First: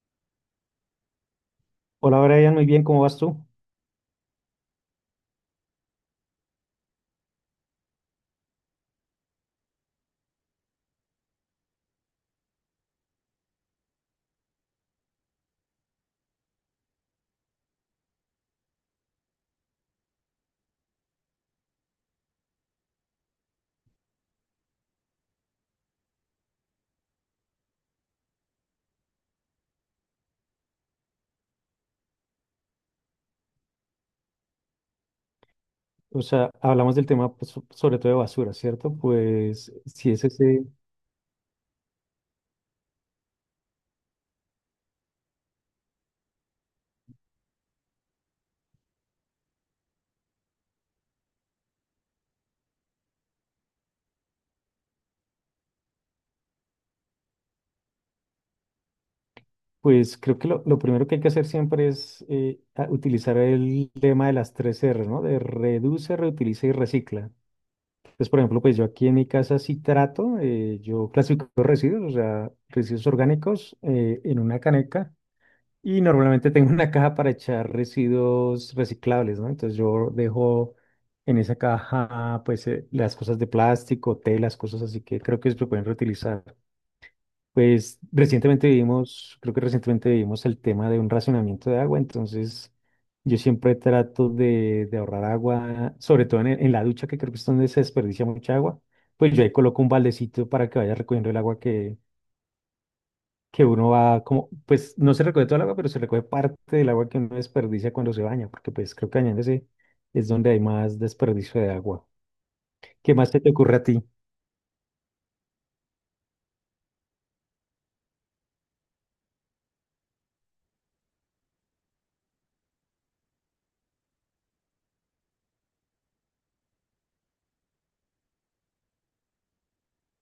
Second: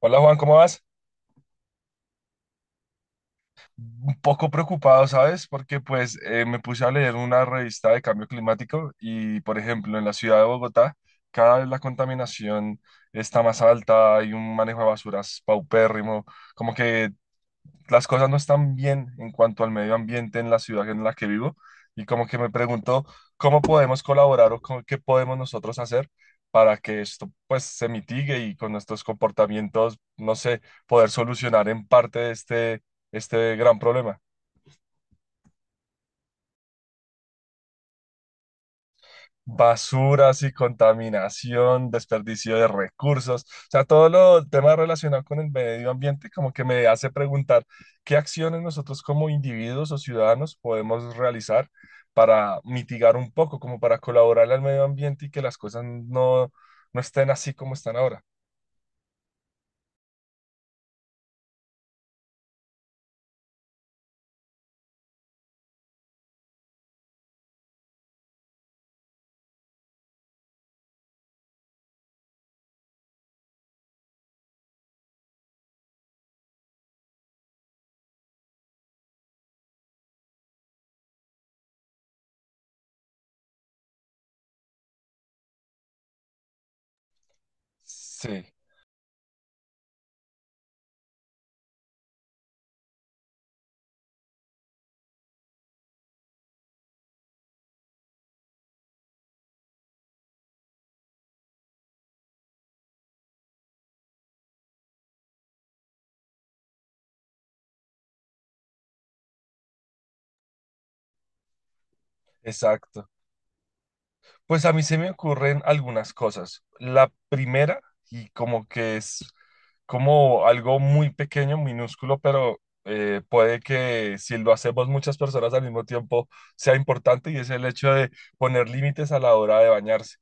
Hola Juan, ¿cómo vas? Hola Brian, muy bien, ¿cómo vas tú? Un poco preocupado, ¿sabes? Porque pues me puse a leer una revista de cambio climático y, por ejemplo, en la ciudad de Bogotá, cada vez la contaminación está más alta, hay un manejo de basuras paupérrimo, como que las cosas no están bien en cuanto al medio ambiente en la ciudad en la que vivo y como que me pregunto cómo podemos colaborar o qué podemos nosotros hacer para que esto pues se mitigue y con nuestros comportamientos, no sé, poder solucionar en parte este gran problema. O sea, hablamos del tema pues, sobre todo de basura, ¿cierto? Pues si es Basuras y ese, contaminación, desperdicio de recursos, o sea, todo lo tema relacionado con el medio ambiente como que me hace preguntar qué acciones nosotros como individuos o ciudadanos podemos realizar para mitigar un poco, como para colaborar al medio ambiente y que las cosas no estén así como están ahora. pues creo que lo primero que hay que hacer siempre es utilizar el lema de las tres R, ¿no? De reduce, reutiliza y recicla. Entonces, por ejemplo, pues yo aquí en mi casa sí trato, yo clasifico residuos, o sea, residuos orgánicos en una caneca. Y normalmente tengo una caja para echar residuos reciclables, ¿no? Entonces yo dejo en esa caja, pues, las cosas de plástico, telas, cosas así que creo que se pueden reutilizar. Pues Sí, recientemente vivimos, creo que recientemente vivimos el tema de un racionamiento de agua, entonces yo siempre trato de ahorrar agua, sobre todo en la ducha, que creo que es donde se desperdicia mucha agua. Pues yo ahí coloco un baldecito para que vaya recogiendo el agua que uno va como, pues no se recoge todo el agua, pero se recoge parte del agua que uno desperdicia cuando se baña, porque pues creo que bañándose es donde hay más desperdicio de agua. exacto. ¿Qué más se te ocurre a ti? Pues a mí se me ocurren algunas cosas. La primera, y como que es como algo muy pequeño, minúsculo, pero puede que si lo hacemos muchas personas al mismo tiempo sea importante, y es el hecho de poner límites a la hora de bañarse.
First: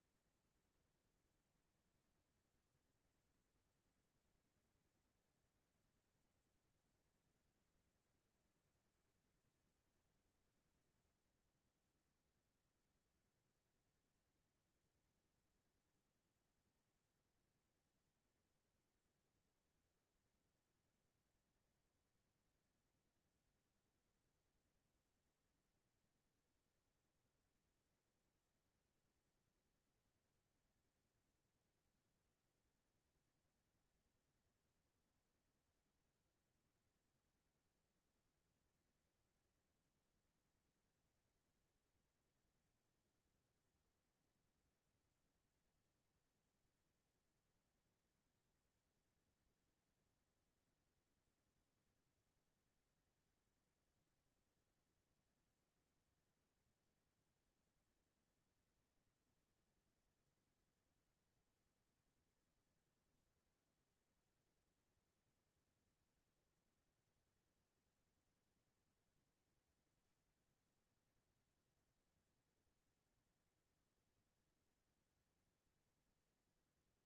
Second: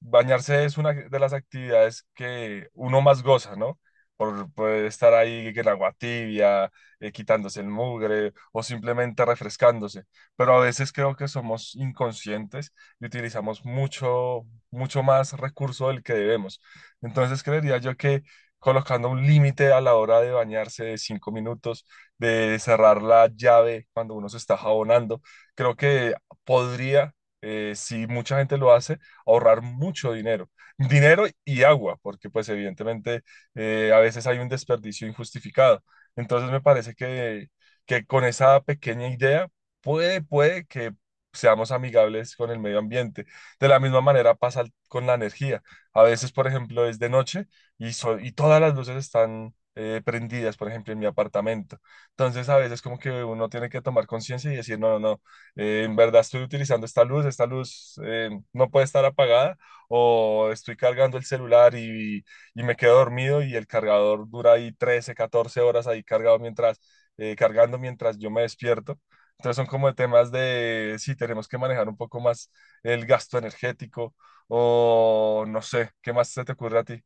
Bañarse es una de las actividades que uno más goza, ¿no? Por estar ahí en agua tibia, quitándose el mugre o simplemente refrescándose. Pero a veces creo que somos inconscientes y utilizamos mucho, mucho más recurso del que debemos. Entonces creería yo que colocando un límite a la hora de bañarse de 5 minutos, de cerrar la llave cuando uno se está jabonando, creo que podría, si mucha gente lo hace, ahorrar mucho dinero. Dinero y agua, porque pues evidentemente a veces hay un desperdicio injustificado. Entonces me parece que con esa pequeña idea puede que seamos amigables con el medio ambiente. De la misma manera pasa con la energía. A veces, por ejemplo, es de noche y y todas las luces están prendidas, por ejemplo, en mi apartamento. Entonces, a veces como que uno tiene que tomar conciencia y decir, no, no, no, en verdad estoy utilizando esta luz no puede estar apagada o estoy cargando el celular y me quedo dormido y el cargador dura ahí 13 14 horas ahí cargado mientras yo me despierto. Entonces son como temas de, sí, tenemos que manejar un poco más el gasto energético o no sé, ¿qué más se te ocurre a ti?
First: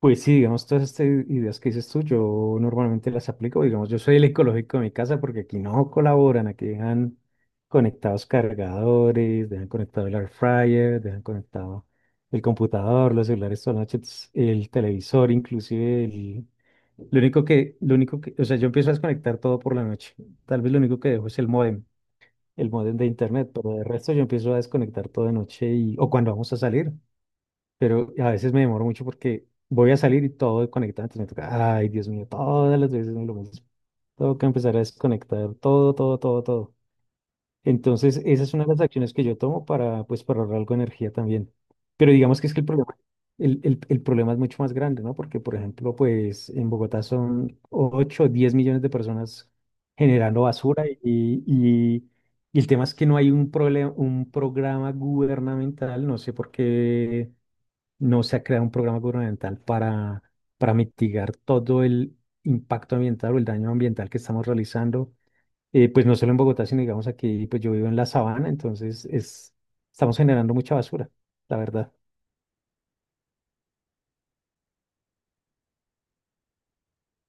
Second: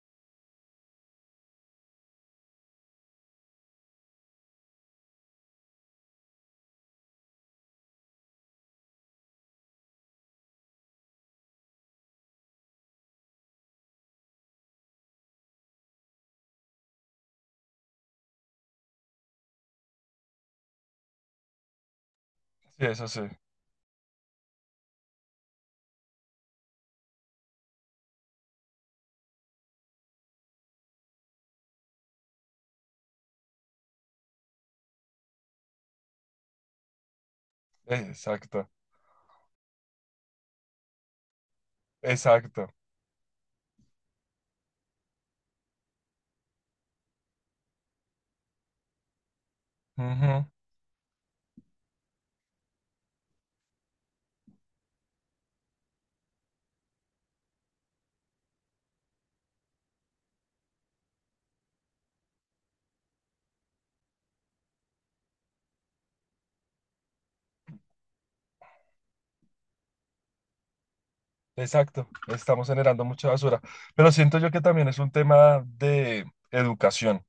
Pues sí, digamos, todas estas ideas que dices tú, yo normalmente las aplico. Digamos, yo soy el ecológico de mi casa porque aquí no colaboran, aquí dejan conectados cargadores, dejan conectado el air fryer, dejan conectado el computador, los celulares toda la noche, el televisor, inclusive el... Lo único que, o sea, yo empiezo a desconectar todo por la noche. Tal vez lo único que dejo es el módem, el Sí, módem de eso sí, internet, pero de resto yo empiezo a desconectar todo de noche y, o cuando vamos a salir, pero a veces me demoro mucho porque voy a salir y todo desconectado, entonces me toca, ay, Dios mío, todas las veces es lo mismo. Tengo que empezar a desconectar todo, todo, todo, todo. Entonces, esa es una exacto, de las acciones que yo tomo para, pues, para ahorrar algo de energía también. Pero digamos que es que el exacto, problema, el problema es mucho más grande, ¿no? Porque, por ejemplo, pues en Bogotá son 8 o 10 millones de personas generando ujú, basura y, y el tema es que no hay un programa gubernamental, no sé por qué no se ha creado un programa gubernamental para mitigar todo el impacto ambiental o el daño ambiental que estamos realizando, pues no solo en Bogotá, sino digamos aquí, pues yo vivo en la sabana, entonces estamos generando mucha basura, la verdad. exacto, estamos generando mucha basura, pero siento yo que también es un tema de educación.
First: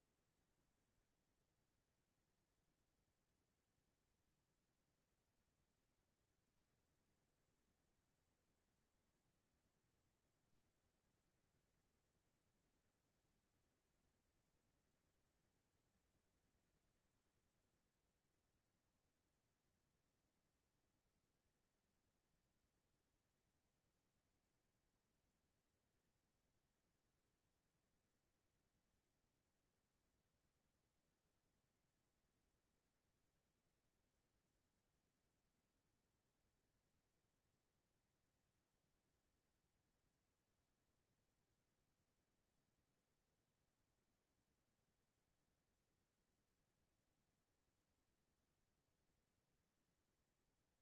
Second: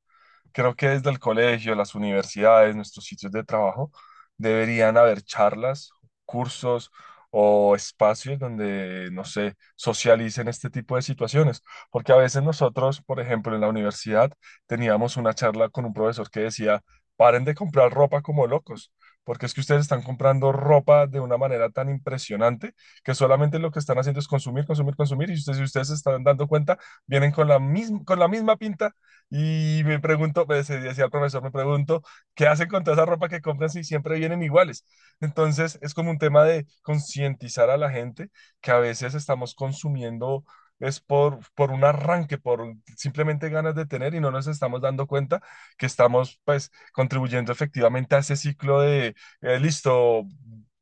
Creo que desde el colegio, las universidades, nuestros sitios de trabajo, deberían haber charlas, cursos o espacios donde, no sé, socialicen este tipo de situaciones. Porque a veces nosotros, por ejemplo, en la universidad teníamos una charla con un profesor que decía, paren de comprar ropa como locos. Porque es que ustedes están comprando ropa de una manera tan impresionante que solamente lo que están haciendo es consumir, consumir, consumir. Y ustedes, si ustedes se están dando cuenta, vienen con la misma pinta y me pregunto, pues, decía el profesor, me pregunto, ¿qué hacen con toda esa ropa que compran si siempre vienen iguales? Entonces, es como un tema de concientizar a la gente que a veces estamos consumiendo es por un arranque, por simplemente ganas de tener y no nos estamos dando cuenta que estamos pues contribuyendo efectivamente a ese ciclo de, listo,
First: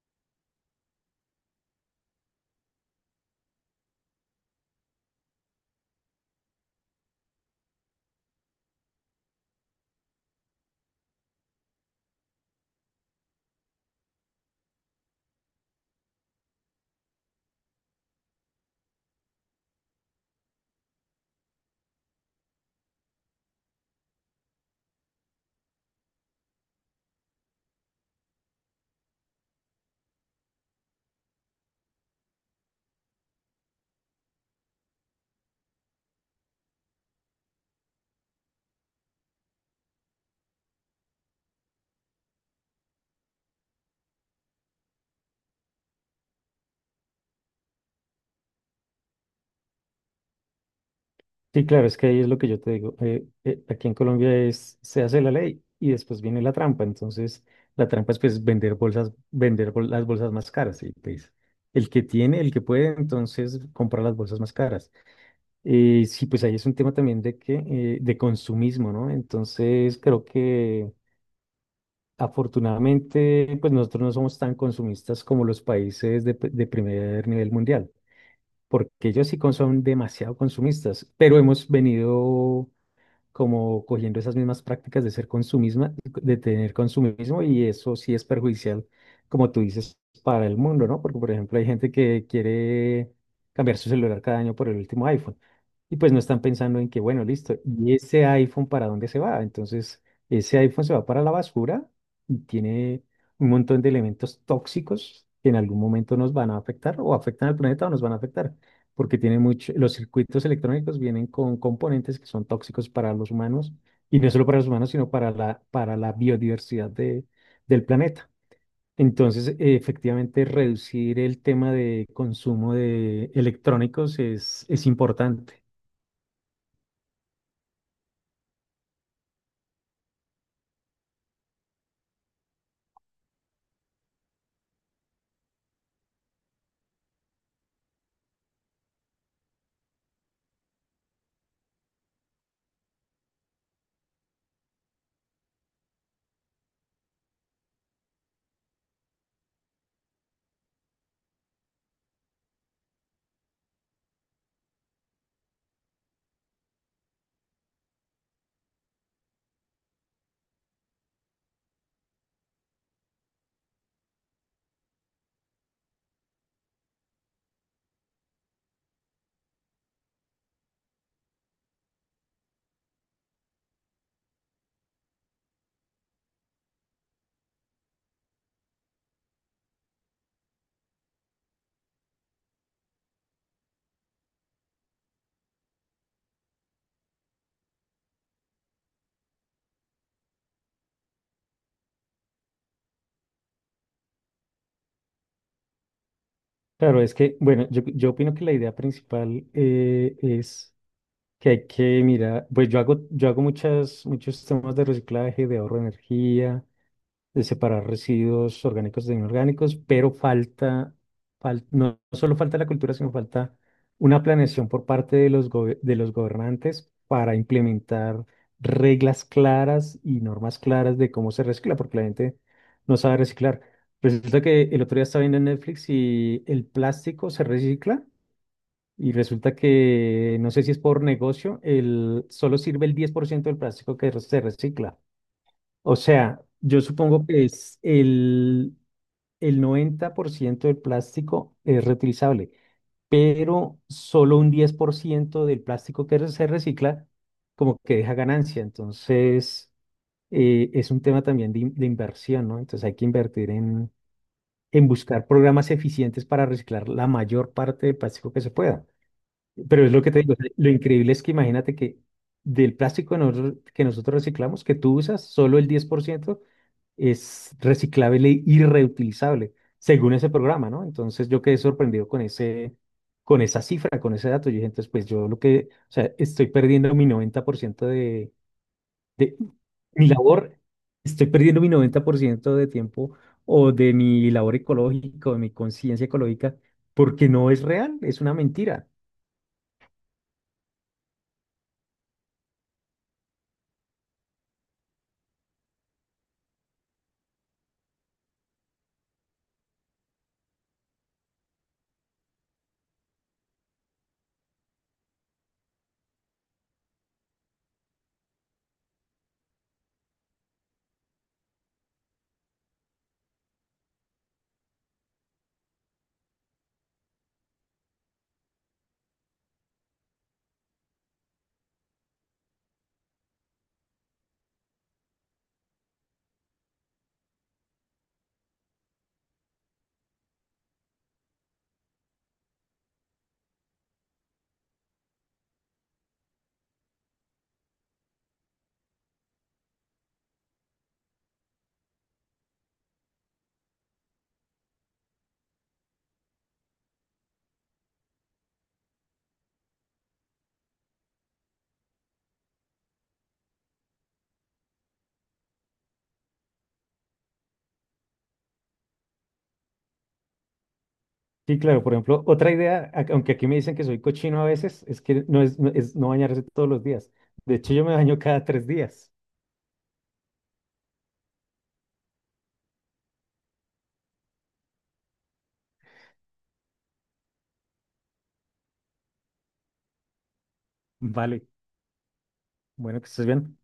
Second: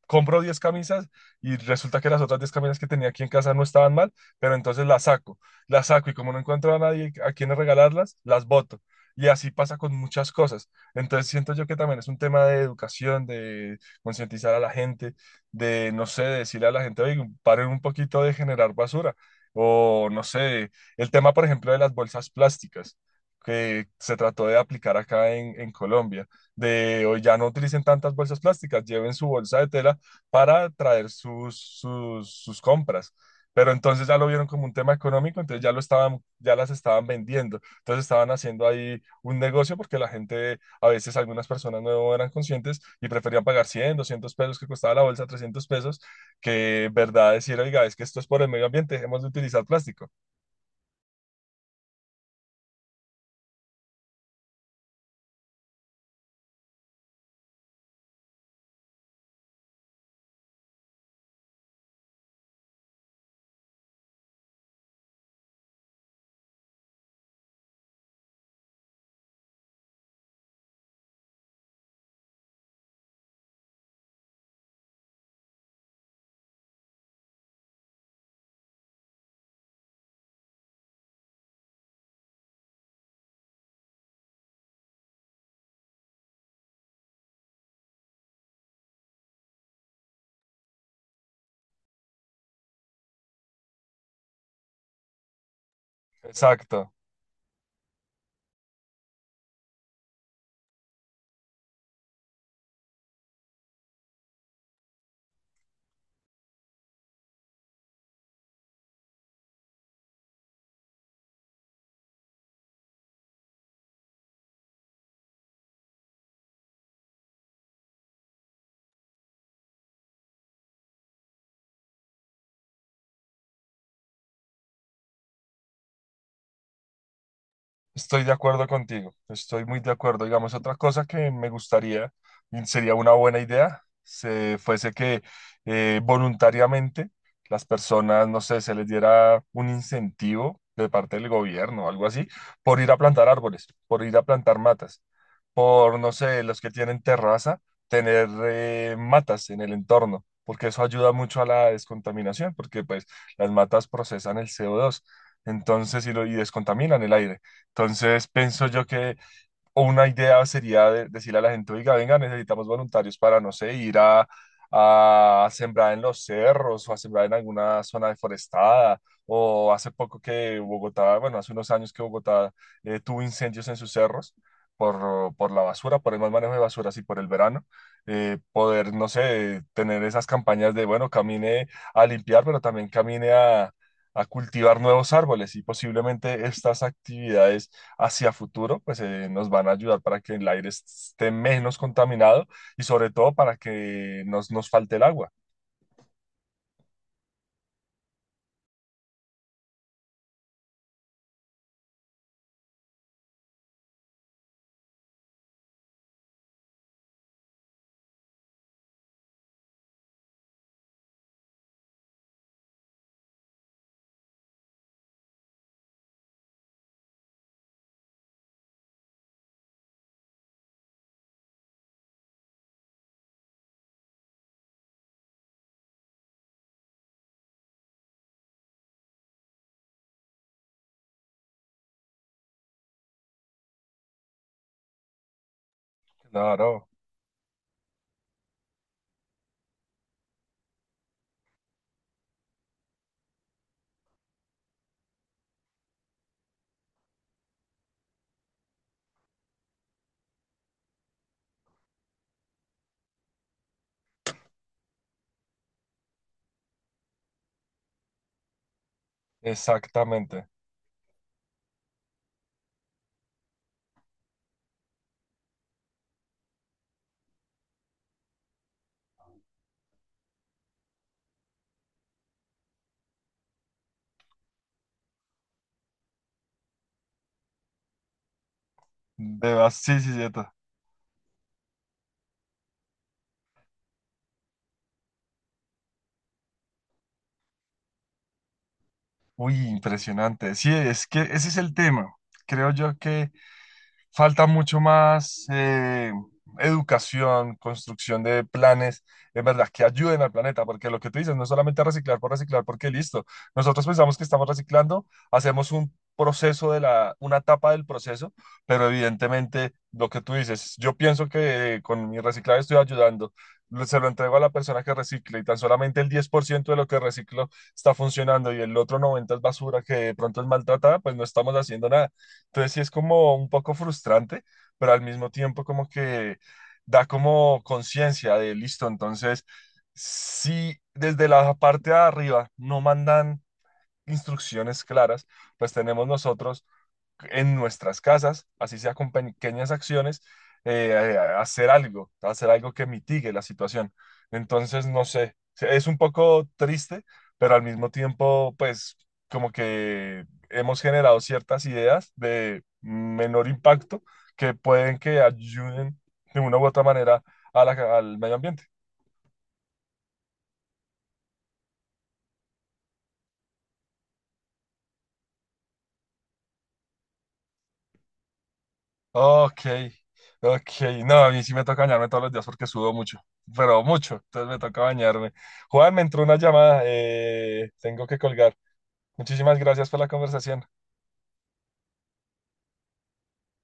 compro 10 camisas y resulta que las otras 10 camisas que tenía aquí en casa no estaban mal, pero entonces las saco y como no encuentro a nadie a quien regalarlas, las boto. Y así pasa con muchas cosas. Entonces siento yo que también es un tema de educación, de concientizar a la gente, de, no sé, de decirle a la gente, oye, paren un poquito de generar basura. O, no sé, el tema, por ejemplo, de las bolsas plásticas que se trató de aplicar acá en Colombia, de hoy ya no utilicen tantas bolsas plásticas, lleven su bolsa de tela para traer sus compras. Pero entonces ya lo vieron como un tema económico, entonces ya lo estaban, ya las estaban vendiendo. Entonces estaban haciendo ahí un negocio porque la gente, a veces algunas personas no eran conscientes y preferían pagar 100 200 pesos que costaba la bolsa, 300 pesos, que verdad decir, oiga, es que esto es por el medio ambiente, dejemos de utilizar plástico. Sí, claro, es que ahí es lo que yo te digo. Aquí en Colombia se hace la ley y después viene la trampa. Entonces, la trampa es pues vender bolsas, las bolsas más caras. Y pues el que tiene, el que puede, entonces compra las bolsas más caras. Sí, pues ahí es un tema también de que de consumismo, ¿no? Entonces creo que afortunadamente, pues nosotros no somos tan consumistas como los países de primer nivel mundial, porque ellos sí son demasiado consumistas, pero hemos venido como cogiendo esas mismas prácticas de ser consumismo, de tener consumismo, y eso sí es perjudicial, como tú dices, para el mundo, ¿no? Porque, por ejemplo, hay gente que quiere cambiar su celular cada año por el último iPhone, y pues no están pensando en Exacto. que, bueno, listo, ¿y ese iPhone para dónde se va? Entonces, ese iPhone se va para la basura y tiene un montón de elementos tóxicos que en algún momento nos van a afectar o afectan al planeta o nos van a afectar porque tiene mucho, los circuitos electrónicos vienen con componentes que son tóxicos para los humanos, y no solo para los humanos, sino para la biodiversidad del planeta. Entonces, efectivamente, reducir el tema de consumo de electrónicos es importante. Estoy de acuerdo contigo, estoy muy de acuerdo. Digamos, otra cosa que me gustaría, y sería una buena idea, se fuese que voluntariamente las personas, no sé, se les diera un incentivo de parte del gobierno o algo así, por ir a plantar árboles, por ir a plantar matas, por, no sé, los que tienen terraza, tener matas en el entorno, porque eso ayuda mucho a la descontaminación, porque pues las matas procesan el CO2 entonces, y, lo, y descontaminan el aire. Entonces, pienso yo que una idea sería decirle a la gente, oiga, venga, necesitamos voluntarios para, no sé, ir a sembrar en los cerros o a sembrar en alguna zona deforestada. O hace poco que Bogotá, bueno, hace unos años que Bogotá tuvo incendios en sus cerros por la basura, por el mal manejo de basuras y por el verano. Poder, no sé, tener esas campañas de, bueno, camine a limpiar, pero también camine a cultivar nuevos árboles y posiblemente estas actividades hacia futuro, pues nos van a ayudar para que el aire esté menos contaminado y sobre todo para que nos falte el agua. Claro, es que, bueno, yo opino que la idea principal es que hay que mirar, pues yo hago muchos temas de reciclaje, de ahorro de energía, de separar residuos orgánicos de inorgánicos, pero falta, no solo falta la cultura, sino falta una planeación por parte de los gobernantes para implementar reglas claras y normas claras de cómo se recicla, porque la gente no sabe reciclar. Resulta que el otro día estaba viendo en Netflix y el plástico se recicla y resulta que, no sé si es por negocio, el, solo sirve el 10% del plástico que se recicla. O sea, yo Claro, supongo que es el 90% del plástico es reutilizable, pero solo un 10% del plástico que se recicla como que deja ganancia. Entonces, es un tema también de inversión, ¿no? Entonces hay que invertir en buscar programas eficientes para reciclar la mayor parte del plástico que se pueda. Pero es lo que te digo, o sea, exactamente. lo increíble es que imagínate que del plástico que nosotros reciclamos, que tú usas, solo el 10% es reciclable y reutilizable, según ese programa, ¿no? Entonces yo quedé sorprendido con esa cifra, con ese dato. Yo dije, entonces, pues yo lo que, o sea, estoy perdiendo mi 90% de De vas- sí, mi sí, sí, ta- labor, estoy perdiendo mi 90% de tiempo o de mi labor ecológica, o de mi conciencia ecológica, porque no es real, es una mentira. Uy, impresionante. Sí, es que ese es el tema. Creo yo que falta mucho más educación, construcción de planes, en verdad, que ayuden al planeta, porque lo que tú dices no es solamente reciclar por reciclar, porque listo, nosotros pensamos que estamos reciclando, hacemos un proceso una etapa del proceso, pero evidentemente lo que tú dices, yo pienso que con mi reciclaje estoy ayudando. Se lo entrego a la persona que recicle y tan solamente el 10% de lo que reciclo está funcionando y el otro 90% es basura que de pronto es maltratada, pues no estamos haciendo nada. Entonces sí es como un poco frustrante, pero al mismo tiempo como que da como conciencia de listo. Entonces, si desde la parte de arriba no mandan instrucciones claras, pues tenemos nosotros en nuestras casas, así sea con pequeñas acciones, hacer algo que mitigue la situación. Entonces, no sé, es un poco triste, pero al mismo tiempo, pues como que hemos generado ciertas ideas de menor impacto que pueden que ayuden de una u otra manera a al medio ambiente. Sí, claro, por ejemplo, otra idea, aunque aquí me dicen que soy cochino a veces, es que no es no bañarse todos los días. De hecho, yo me baño cada 3 días. Ok, ok. No, a mí sí me toca bañarme todos los días porque sudo mucho, pero mucho. Entonces me toca bañarme. Juan, me entró una llamada. Eh, tengo que colgar. Muchísimas gracias por la conversación. Vale. Bueno, que estés bien.